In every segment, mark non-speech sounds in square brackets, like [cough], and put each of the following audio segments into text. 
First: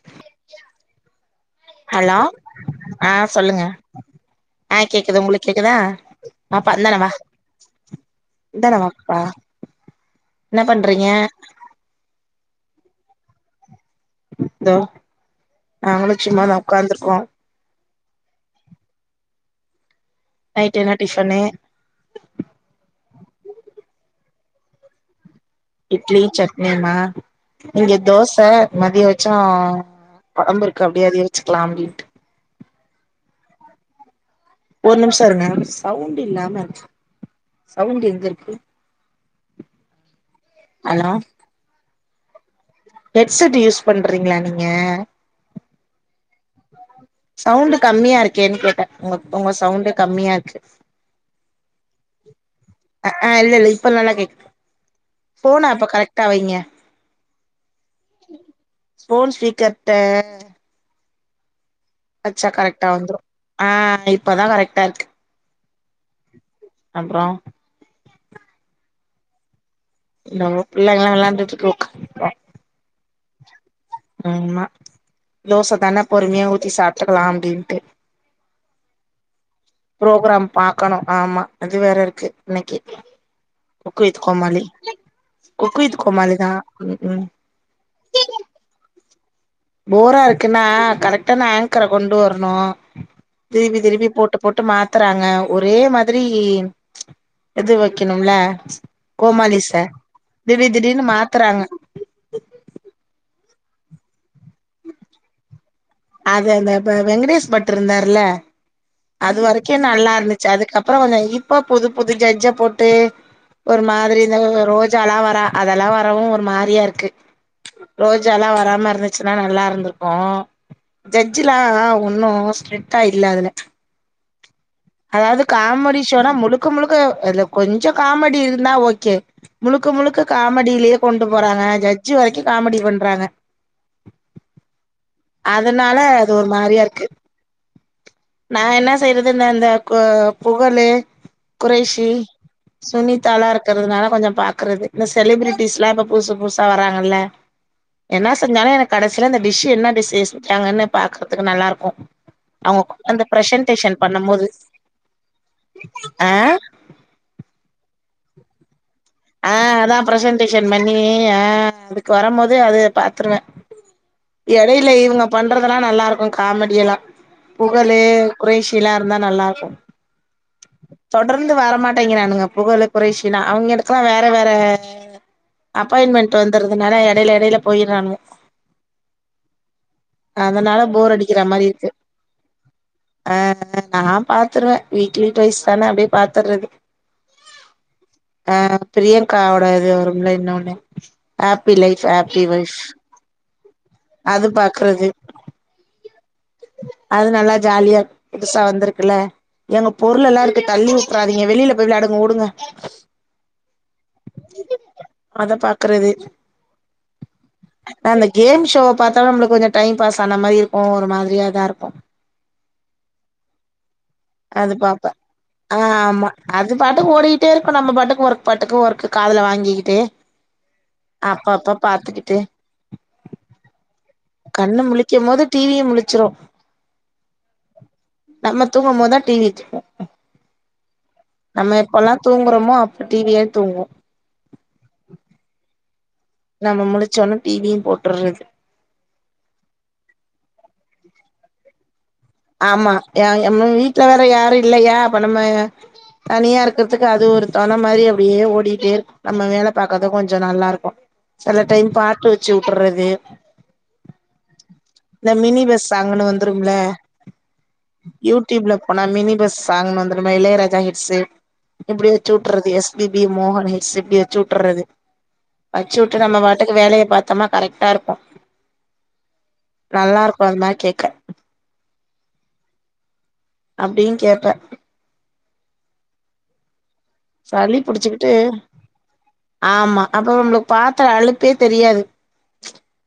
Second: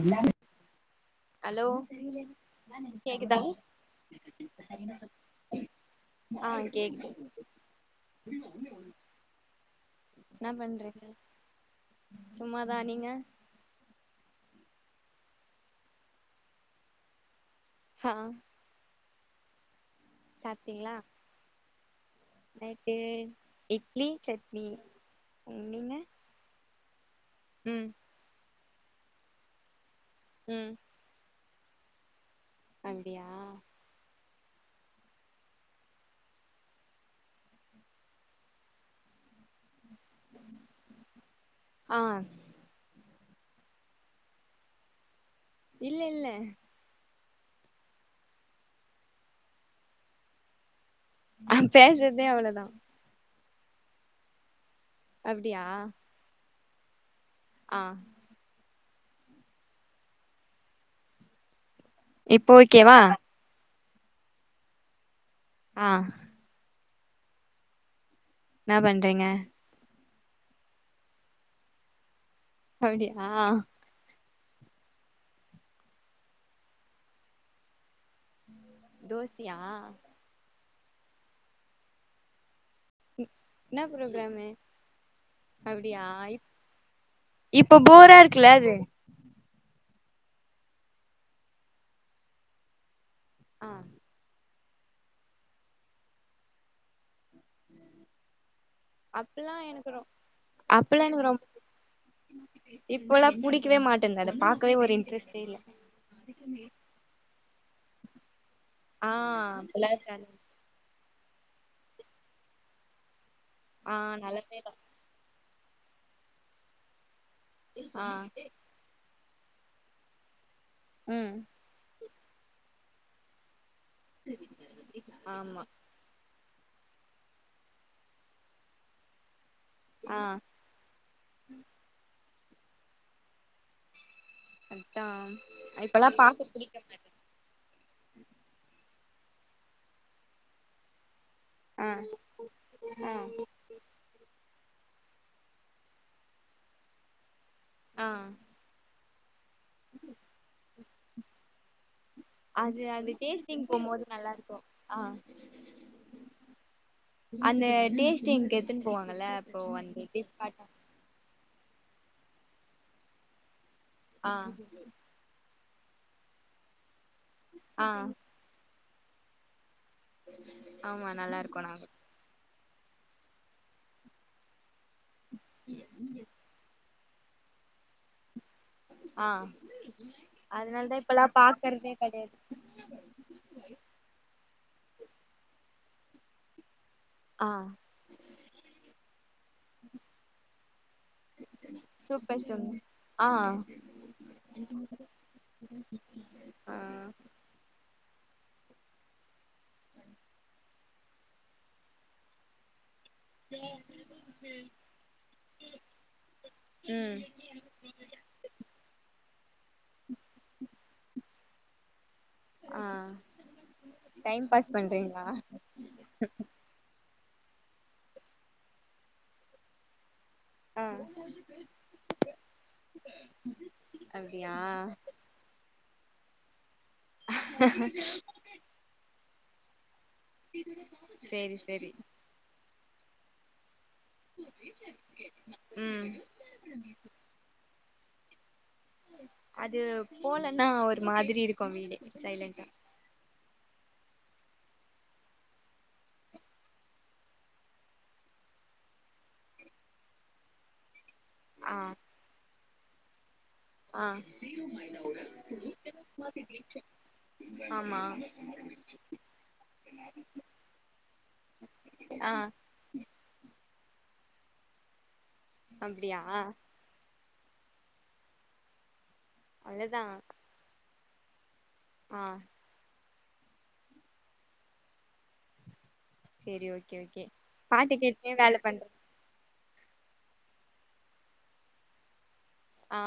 இல்லாங்க [inaudible] hello ஆ கேக்குதா சொல்லுங்க ஆ கேக்குது உங்களுக்கு கேக்குதா ஆ பாப்பா இந்தான கேக்குது ஆ இன்ன பண்றீங்க சும்மாதா நீங்க தோ நாங்களு சும்மா தா உக்காந்துருக்கோ ஹா நைட்டு சாப்ட்டீங்களா என்ன டிஃபனு நைட்டு இட்லி சட்னி நீங்க இட்லி சட்னியுமா ம் இங்க தோச மதிய வெச்சோ ம் கொழம்பிருக்கு அப்டியே அதையே வெச்சுக்குலா அப்டின்ட்டு அப்டியா ஒரு நிமிஷோ இருங்க சவுண்ட் இல்லாம சவுண்ட் எங்க இருக்கு ஹலோ ஆ ஹெட்செட் யூஸ் பண்றீங்களா நீங்க இல்ல இல்ல சவுண்டு் கம்மியா இருக்கேன்னு கேட்டே உங்க உங்க சவுண்டு கம்மியா இருக்கு பேசற்தே அவ்ளோதா அ ஆ இல்ல இல்ல இப்ப நல்லா கேக்கு ஃபோன அப்டியா அப்ப கரெக்ட்டா வைங்க ஆ ஃபோன் ஸ்பீக்கர்ட்ட வெச்சா இப்போ கரெக்டா ஓகேவா வந்துரு ஆ இப்பதா கரெக்டா இருக்கு ஆ அப்புறோ என்னா பண்றீங்க இதோ பிள்ளைங்கல்லா வெளாண்டுட்டு இருக்கு அப்டியா ஆமா தோச தானே பொறுமையா ஊத்தி சாப்ட்டுக்கலா அப்டின்ட்டு தோசயா ப்ரோகிராம் பாக்கணு ஆமா அது வேற இருக்கு இன்னைக்கு என்ன cook with programme Comali cook with அப்டியா கோமாளி தா ம் ம் இப்போ போரா இருக்குல அது போரா இருக்குன்னா கரெக்ட்டான ஆங்கர கொண்டு வரணு ஆ திருப்பி திருப்பி போட்டு போட்டு மாத்துறாங்க ஒரே மாதிரி இது வைக்கணுல அப்பல்லா கோமாளிஸ எனக்கு ரொ திடீர் திடீர்னு அப்பல்லா எனக்கு ரொம்ப மாத்துறாங்க இப்போல்லா புடிக்கவே மாட்டேந்து அத பாக்கவே ஒரு இன்ட்ரெஸ்ட்டே இல்ல அது அந்த ப வெங்கடேஷ் பட் இருந்தாருல ஆ அது வரைக்கு அப்பல்லா நல்லா ஜாலி இருந்துச்சு அதுக்கப்புறோ கொஞ்சோ இப்ப புது புது ஜட்ஜப் போட்டு ஒரு ஆ மாதிரி தா நல்லதேதா ரோ ஜாலா வரா அதெல்லா வரவு ஒரு மாரியா இருக்கு ஆ ரோஜால்லா வராமா இருந்து ச்சனா நல்லா இருந்துருக்கூ ம் ஜட்ஜ்லா ஒன்னு ஸ்ரிக்ட்டா இல்ல அதுல [inaudible] அதாவது ஆமா காமெடி ஷோனா முழுக்க முழுக்க அதுல கொஞ்சோ காமெடி இருந்தா ஓகே முழுக்க ஆ முழுக்க காமெடியிலயே கொண்டு போறாங்க ஜட்ஜு வரைக்கு காமெடி பண்றாங்க அட்டா அதனால இப்பல்லா அது ஒரு பாக்க புடிக்க மாரியா இருக்கு மாட்டுது நா என்னா செய்றது இந்த அந்த கோ புகழு ஆ குரேஷு ஆ சுனிதாலா இருக் இருக்கிறதுனால கொஞ்சம் பாக்குறது இந்த செலிபிரிட்டிஸ் ல்லா இப்ப புதுசு புதுசா வராங்கல்ல ஆ என்னா செஞ்சாலு எனக் கடைசியில அந்த டிஷ் என்ன டிஷ் செய்ய சொன்னாங்கன்னு பாக்கறதுக்கு நல்லா இருக்கு அது அவங்க அது அந்த டேஸ்டிங் ப்ரஷன்டேஷன் போம்போது நல்லா பண்ணும்போது இருக்கு ஆ ஆ அந்த டேஸ்ட் இங்கிட்டு எத்துன் போவாங்கல்ல அப்போ வந்து பிஸ் பாத்தே நீயா அதுக்கு வரும் போது அத பாத்துருவ ஆ எடைல இவுங்க பண்றதுல்லா நல்லாருக்கு காமெடியெலா ஆ புகழ்ழு குரேஷில்லா இருந்தா நல்லாருக்கு ஆமா நல்லா தொடர்ந்து இருக்கோ நாங்க வரமாட்டேங்கிறானுங்க புகழு குரேஷிலா அவுங்கெளுக்கலா வேற வேற அப்பாயின்மெண்ட் ட்டு வந்துறதுனால எடல எடல போய்றானுக ஆ அதனால அதனாலதா போர் இப்பல்லா அடிக்கிற மாரி இருக்கு பாக்கறதே கெடையாது ஆ நா பாத்துருவே வீக்லி ட்வைஸ் தானே அப்டியே பாத்தறது ஆ ஆ பிரியங்கா ஓட இது வரும்ல இன்னோனு happy life happy super wife singer ஆ அது பாக்குறது ஆ அது நல்லா ஜாலியா புதுசா வந்திருக்குல்ல எங்க பொருளல்லா இருக்கு தள்ளி உட்றாதீங்க வெளில போய் விளாடுங்க ஓடுங்க [inaudible] அத பாக்றது ம் அந்த கேம் ஷோவ பாத்தாலு நம்ளுக் கொஞ்சோ டைம் பாஸ் ஆன மாரி இருக்கு ஒரு மாதிரியாதா இருக்கு ஆ டைம் பாஸ் அது பாப்பே பண்றீங்ளா ஆ ஆமா அது பாட்டுக்கு ஓடிக்கிட்டே இருக்கு நம்ம பாட்டுக்கு ஒர்க் பாட்டுக்கு ஒர்க் காதுல வாங்கிக்கிட்டே ஆ அப்ப அப்ப பாத்துக்கிட்டு [unintelligible] கண்ணு முழிக்கும் போது டிவியு முழிச்சுரு நம்ம தூங்கு போதா டி வி தூங்கு சேரி நம்ம சேரி எப்போல்லா தூங்குறோமோ அப்ப டி வியே தூங்கு ம் நம்ம முளிச்சோன டிவியு போட்டுறது அது போலன்னா ஒரு மாதிரி இருக்கும் வீடே சைலன்ட் ஆமா எம்ம வீட்ல வேற யாரு இல்லயா அப்ப நம்ம தனியா இருக்றதுக்கு அது ஒரு தொண மாரி அப்டியே ஓடிட்டேருக்கு நம்ம வேல பாக்கத கொஞ்சோ நல்லாருக்கு சில ஆ டைம் பாட்டு வச்சு வுட்டுறது ஆ இந்த மினி பஸ் சாங்குனு வந்துரும்ல ஆம்மா யூடியூப்ல போனா மினி பஸ் சாங்னு வந்துருமா இளையராஜா ஹிட்ஸு இப்டி வெச்சு ஆ வுட்டுறது எஸ் பி பி மோகன் ஹிட்ஸு இப்டி வச்சுட்றது அப்டியா வச்சுட்டு நம்ம வாட்டுக்கு வேலய பா த்தமா கரெக்டாருக்கு அவ்ளோதா நல்லாருக்கு அது மாரி கே ஆ அப்டின் கேப்பே செரி ஓகே ஓகே சளி பாட்டு கேட்னே புடிச்சுக்கிட்டு வேல பண்ற ஆமா அப்ப நம்ளுக்கு பாத்த அழுப்பே தெரியாது ஆ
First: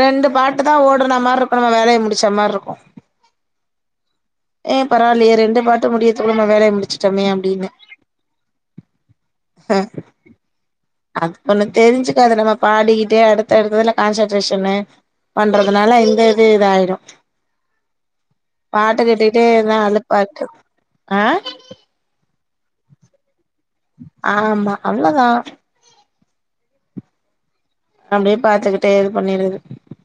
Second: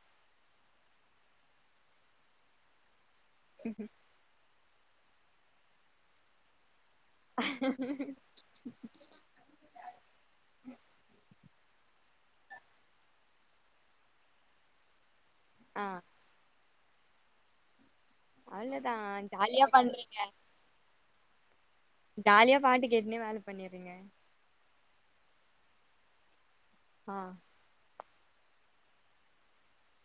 ரெண்டு பாட்டு தா ஓடுன மார்ருக்கு நம்ம வேலய முடிச்ச மார்ருக்கு ம் ம் ஏ பரவால்லயே ரெண்டு பாட்டு முடியதுக்குள்ள நம்ம வேலய முடிச்சுட்டோமே அப்டினு ஹ அப்ப ஒண்ணு தெரிஞ்சுக்காது நம்ம பாடிக்கிட்டே அடுத்த அடுத்ததுல கான்சன்ட்ரேஷன்னு ஆ பண்றதுனால இந்தது இதாயிரு அவ்ளோதா பாட்டு ஜாலியா கேட்டுட்டேதா பண்றீங்க அழுப்பா ஆ ஜாலியா பாட்டு கேட்னே வேல பண்ணிறீங்க ஆமா அவ்ளதா ஆ அப்டியே பாத்துக்கிட்டே இது பண்ணிறது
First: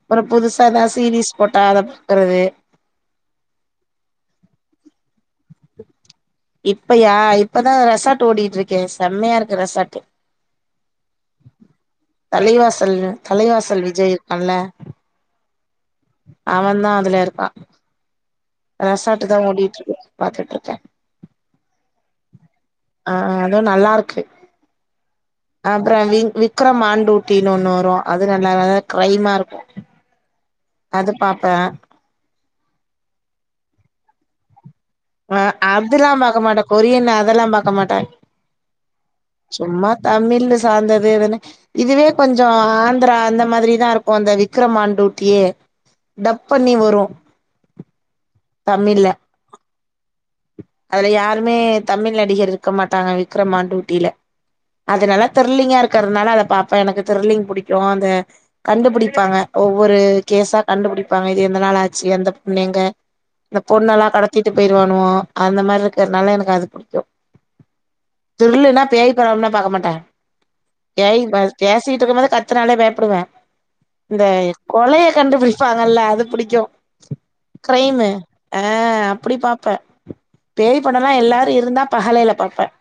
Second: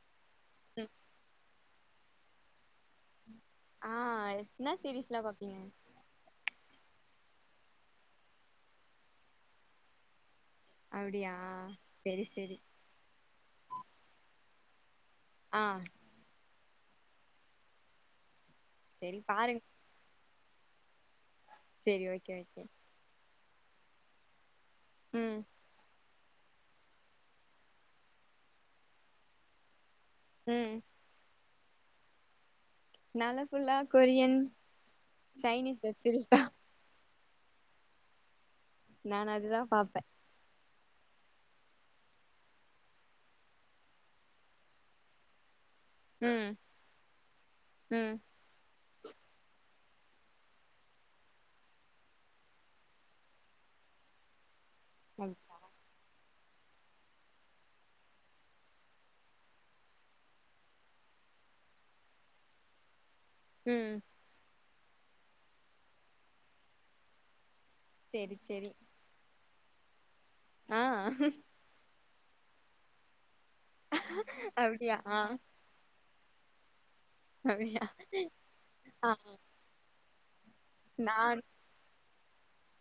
அப்றோ புதுசா ம் எதாவ்துசீரிஸ் போட்டா அத பாக்குறது ஆ என்னா சீரிஸ்லா பாப்பிங்க இப்பையா இப்பதா ரெசாட் ஓடிட்ருக்கே செம்மயாருக்கு ரெசார்ட்டு அப்டியா செரி செரி தள்ளு தலைவாசல் விஜய் இருக்கான்ல்ல ஆ அவே தா அதுலருக்கா அ செரி ரெசாட்டு தா பாருங்க ஓடிட்ருக்கு பாத்துட்ருக்கே செரி ஓகே ஓகே ஆ அது நல்லாருக்கு ம் அப்றோ வி விக்ரம் ஆன் டூட்டினு ஒண்ணு வரு அது நல்லா நல்ல க்ரைமாருக்கு ம் அது பாப்பே நா லா ஃபுல்லா கொரியன் ஆ சைனீஸ் வெப் அதுல்லா சீரிஸ் பாக்க தா மாட்டே கொரியன் அதெல்லா பாக்க மாட்டே நான் அதுதா சும்மா பாப்பே தமிழ்ல சாந்தது எதனே இதுவே கொஞ்சோ ஆந்திரா அந்த மாதிரிதாருக்கு அந்த விக்ரம் ஆன் டூட்டியே டப் ம் பண்ணி வரு ம் தமிழ்ல அதுல யாருமே தமிழ் நடிகர் இருக்க மாட்டாங்க விக்ரம் ஆன் டூட்டில அதுனால திர்லிங்கா இருக்கற்னால அத பாப்பே எனக்கு திர்லிங் புடிக்கு அந்த கண்டுபுடிப்பாங்க ஒவ்வொரு கேஸா கண்டுபுடிப்பாங்க இது எதனால ஆச்சு அந்த பொண்ணு எங்க இந்த ம் பொண்ணலா கடத்திட்டு போய்ருவானுவோ அந்த மார்ருக்கனால எனக்கு அது புடிக்கு செரி செரி த்ரில்லுனா பேய் படமுமே பாக்க மாட்டே ஆ பேய் பேசிட்ருக்கும்போதே கத்துனாலே பயப்புடுவே இந்த அப்டியா கொலய ஆ கண்டுபிடி ப்பாங்கல்ல அது புடிக்கு அவ்யா கிரைமு ஆ அப்டி பார்ப்பேன் பேய் படம் நான் எல்லாரரும் இருந்தால் பகலையில பார்ப்பேன்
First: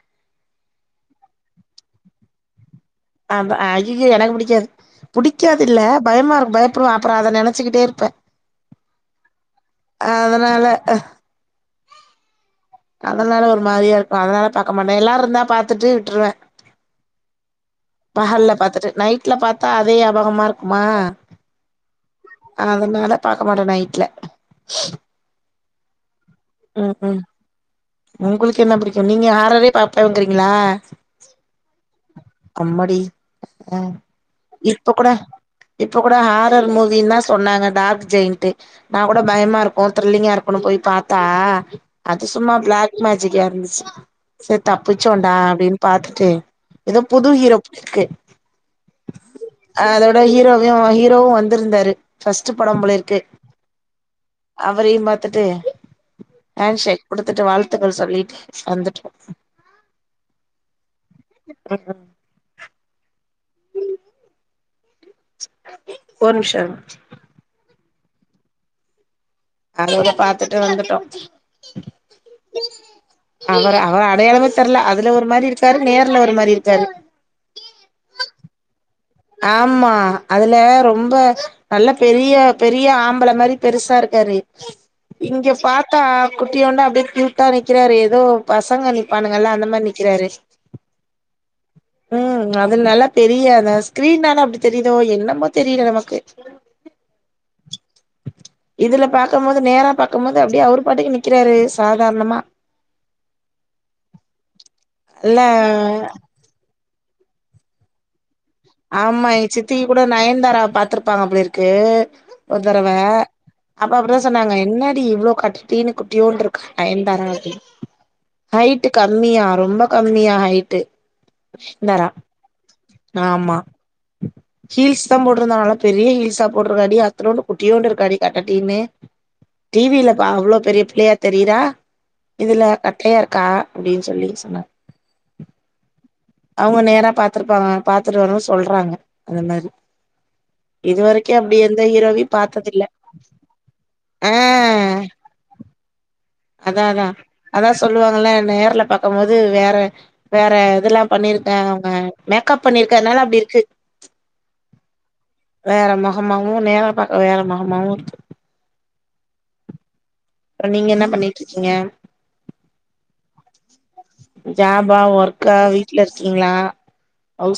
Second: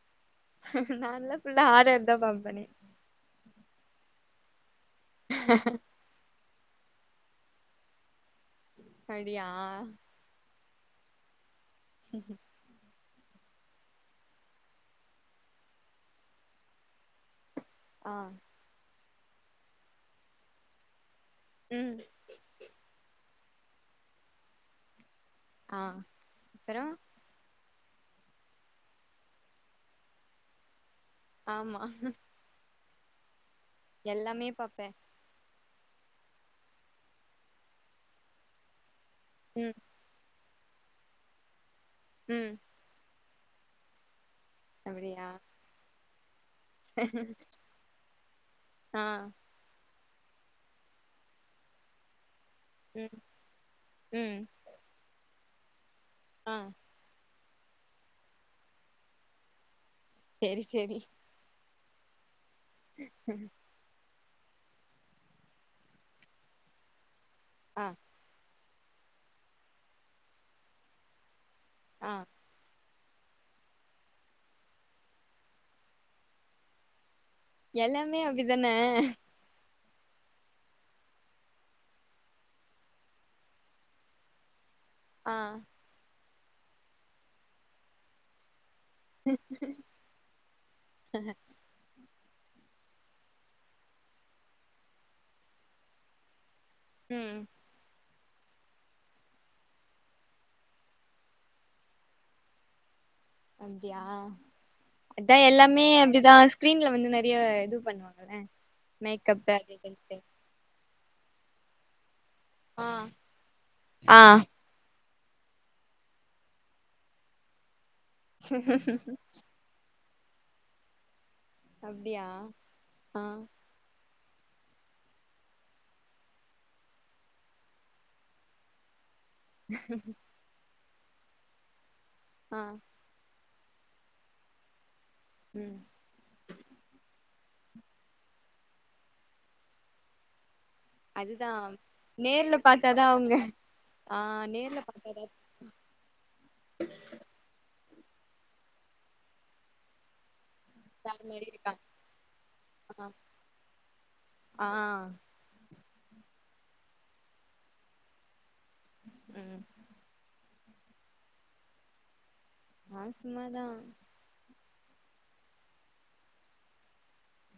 நான்ல்லாம் ஃபுல்லா ஹாரர் தான் பார்ப்பனே அ ஐய்யய்ய எனக்கு பிடிக்காது புடிக்காது இல்ல பயமா இருக்கு பயப்படுவே அப்றோ அத நினச்சிக்கிட்டே இருப்பே அடியா அதனால ஹ ம் அதனால ஒரு மாரியா இருக்கு அதனால பாக்க மாட்ட எல்லாரு இருந்தா பாத்துட்டு விட்ருவ ஆ பகல்ல பாத்துட்டு நைட்ல பாத்தா அதே யாபகமா இருக்குமா ம் அதனால மேல பாக்க மாட்ட நைட்ல ஆ அப்பறோ ம் ம் உங்களுக்கு என்ன பிடிக்கும் நீங்க ஆட்றத பாப்பேங்கறீங்களா ஆமா அம்மாடி ஆ எல்லாமே பாப்பே இப்ப கூட இப்ப கூட ஹாரர் மூவின்னு தான் சொன்னாங்க. டார்க் ஜெயின்ட்டு நா கூட பயமா ம் இருக்கும் த்ரிலிங்கா இருக்கும்னு போய் பாத்தா அது ம் சும்மா பிளாக் மேஜிக்கா இருந்துச்சு சேரி அப்டியா தப்பிச்சோண்டா அப்டின்னு பாத்துட்டு ஏதோ புது ஹீரோ போலருக்கு ஆ அதோட ஹீரோவும் ஹீரோவும் வந்திருந்தாரு ஃபஸ்ட் படம் ம் போலிருக்கு ம் அவரையும் பாத்துட்டு ஆ ஹேண்ட்ஷேக் குடுத்துட்டு வாழ்த்துக்கள் சொல்லிட்டு வந்துட்டோம் சேரி சேரி உஹும் ம் ஒரு நிமிஷம் இருங்க ஆ கடவுல பாத்துட்டு வந்துட்டோம் ஆ அவர் அவர் அடையாளமே தெர்ல அதுல ஒரு மாரி இருக்காரு நேர்ல ஒரு மாரி இருக்காரு எல்லாமே அப்டிதான ஆமா அதுல ரொம்ப நல்லா பெரிய பெரிய ஆம்பள மாரி பெருசா இருக்காரு ஆ இங்க பாத்தா குட்டியோண்டா அப்டியே க்யூட்டா நிக்குறாரு ஏதோ பசங்க நி நிப்பானுங்கல்ல அந்த மாரி நிக்குறாரு ம் அது நல்லா பெரிய அத ஸ்கிரீன்னான அப்டி தெரியுதோ என்னமோ தெரில நமக்கு ம் இதுல பாக்கும் போது நேரா பாக்கும்போது அப்டியே அவர் பாட்டுக்கு நிக்குறாரு சாதாரணமா அப்டியா இல்ல அதான் எல்லாமே அப்டிதாஸ் ஸ்கிரீன்ல வந்து நறைய இது பண்ணுவாங்கள ஆமா எங்க சித்தி கூட நயன்தாரா பாத்துருப்பாங்க போலிருக்கு ஒரு ஆ தடவ அப்ப ஆ அப்டிதான் சொன்னாங்க என்னாடி இவ்ளோ கட் திடீர்னு குட்டியோன்டு இருக்கு நயன்தாரா அப்டின்னு ஹைட்டு கம்மியா ரொம்ப கம்மியா ஆயிட்டு நயன்தாரா அப்டியா ஆ ஆமா ஹீல்ஸ் தான போட்டிருந்தாங்க பெரிய ஹீல்ஸா போட்டிருக்காடி அத்தனோன்டு குட்டியோண்டு இருக்காடி கட்டடினு டிவில பா அவ்ளோ பெரிய பிள்ளையா தெரியுறா ஆ இதுல க கையா இருக்கா அப்படின் சொல்லி சொன்னாங்க ம் அவுங்க நேரா பாத்துருப்பாங்க பாத்துட்டு வந்து சொல்றாங்க அந்த மாரி இது வரைக்கு அதுதா அப்படி எந்த ஹீரோவயு நேர்ல பாத்ததில்ல பாத்தாதா அவுங்க ஆ நேர்ல பாத்ததா அதா அதா அதா சொல்லுவாங்கள நேர்ல பாக்கம்போது வேற வேற துல்லாம் வேற மாரி பண்ணிருக்கே இருக்காங்க அவங்க மேக்கப் ஆ பண்ணிருக்கனால அப்டி இருக்கு ஆ வேற முகமாவு நேரா பாக்க வேற முகமாவு இருக்கு ம் புறம் நீங்க என்ன பண்ணிட்டுருக்கீங்க ஆ சும்மாதா ஜாபா ஒர்க்கா வீட்ல இருக்கீங்களா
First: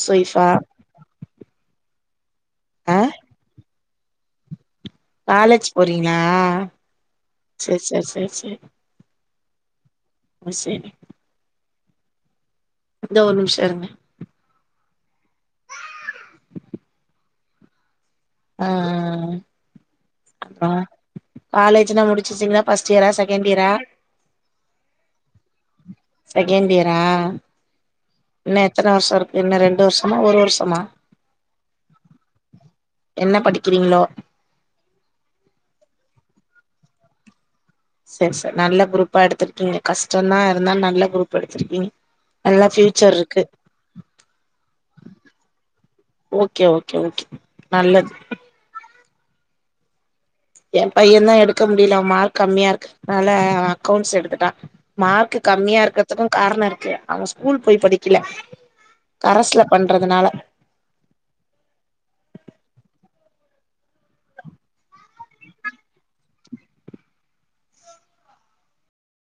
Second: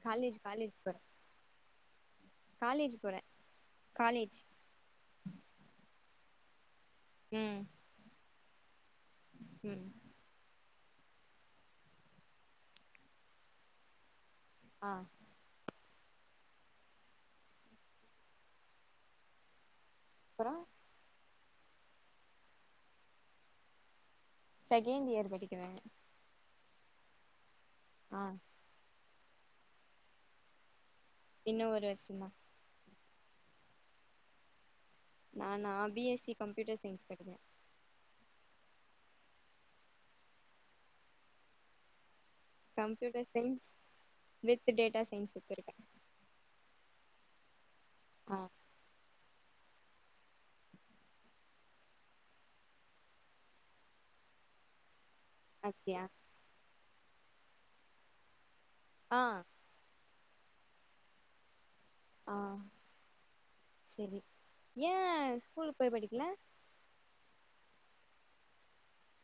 காலேஜ் காலேஜ் போறே காலேஜ் ஆ போறே காலேஜ் காலேஜ் போறீங்களா ம் சரி சரி சரி சரி ம் வயசு என்ன இந்தோ ஒரு நிமிஷ இருங்க ஆ ஆ அப்றோ ஆ ஆ காலேஜ்னா முடிச்சிருச்சீங்கள ஃபஸ்ட் இயரா செகண்ட் இயரா செகண்ட் இயர் படிக்குறாங் செகண்ட் இயரா ஆ இன்ன எத்தனை வருஷ இருக்கு இன்ன ரெண்டு வருஷமா ஒரு வருஷமா இன்னு ஒரு வருஷந்தா என்ன படிக்கிறீங்களோ நானா பிஎஸ்சி கம்ப்யூட்டர் சயின்ஸ் படிக்றே சரி சா நல்ல குரூப்பா எடுத்திருக்கீங்க கஷ்டந்தா இருந்தா நல்ல குரூப் எடுத்திருக்கீங்க நல்லா ஃபியூச்சர் கம்ப்யூட்டர் இருக்கு சயின்ஸ் வித் டேட்டா சயின்ஸ் எத்துருக்கே ஓகே ஓகே ஓகே நல்லது ஆ என் பையந்தா எடுக்க முடியல மார்க் கம்மியா இருக்குதனால அக்கௌண்ட்ஸ் எடுத்துட்டா மார்க்கு கம்மியா அப்டியா இருக்கிறதுக்கு காரண இருக்கு அவன் ஸ்கூல் போய் படிக்கல ஆ கரஸ்ல பண்றதுனால ஆ சேரி ஏன் ஸ்கூலுக்கு போய் படிக்கல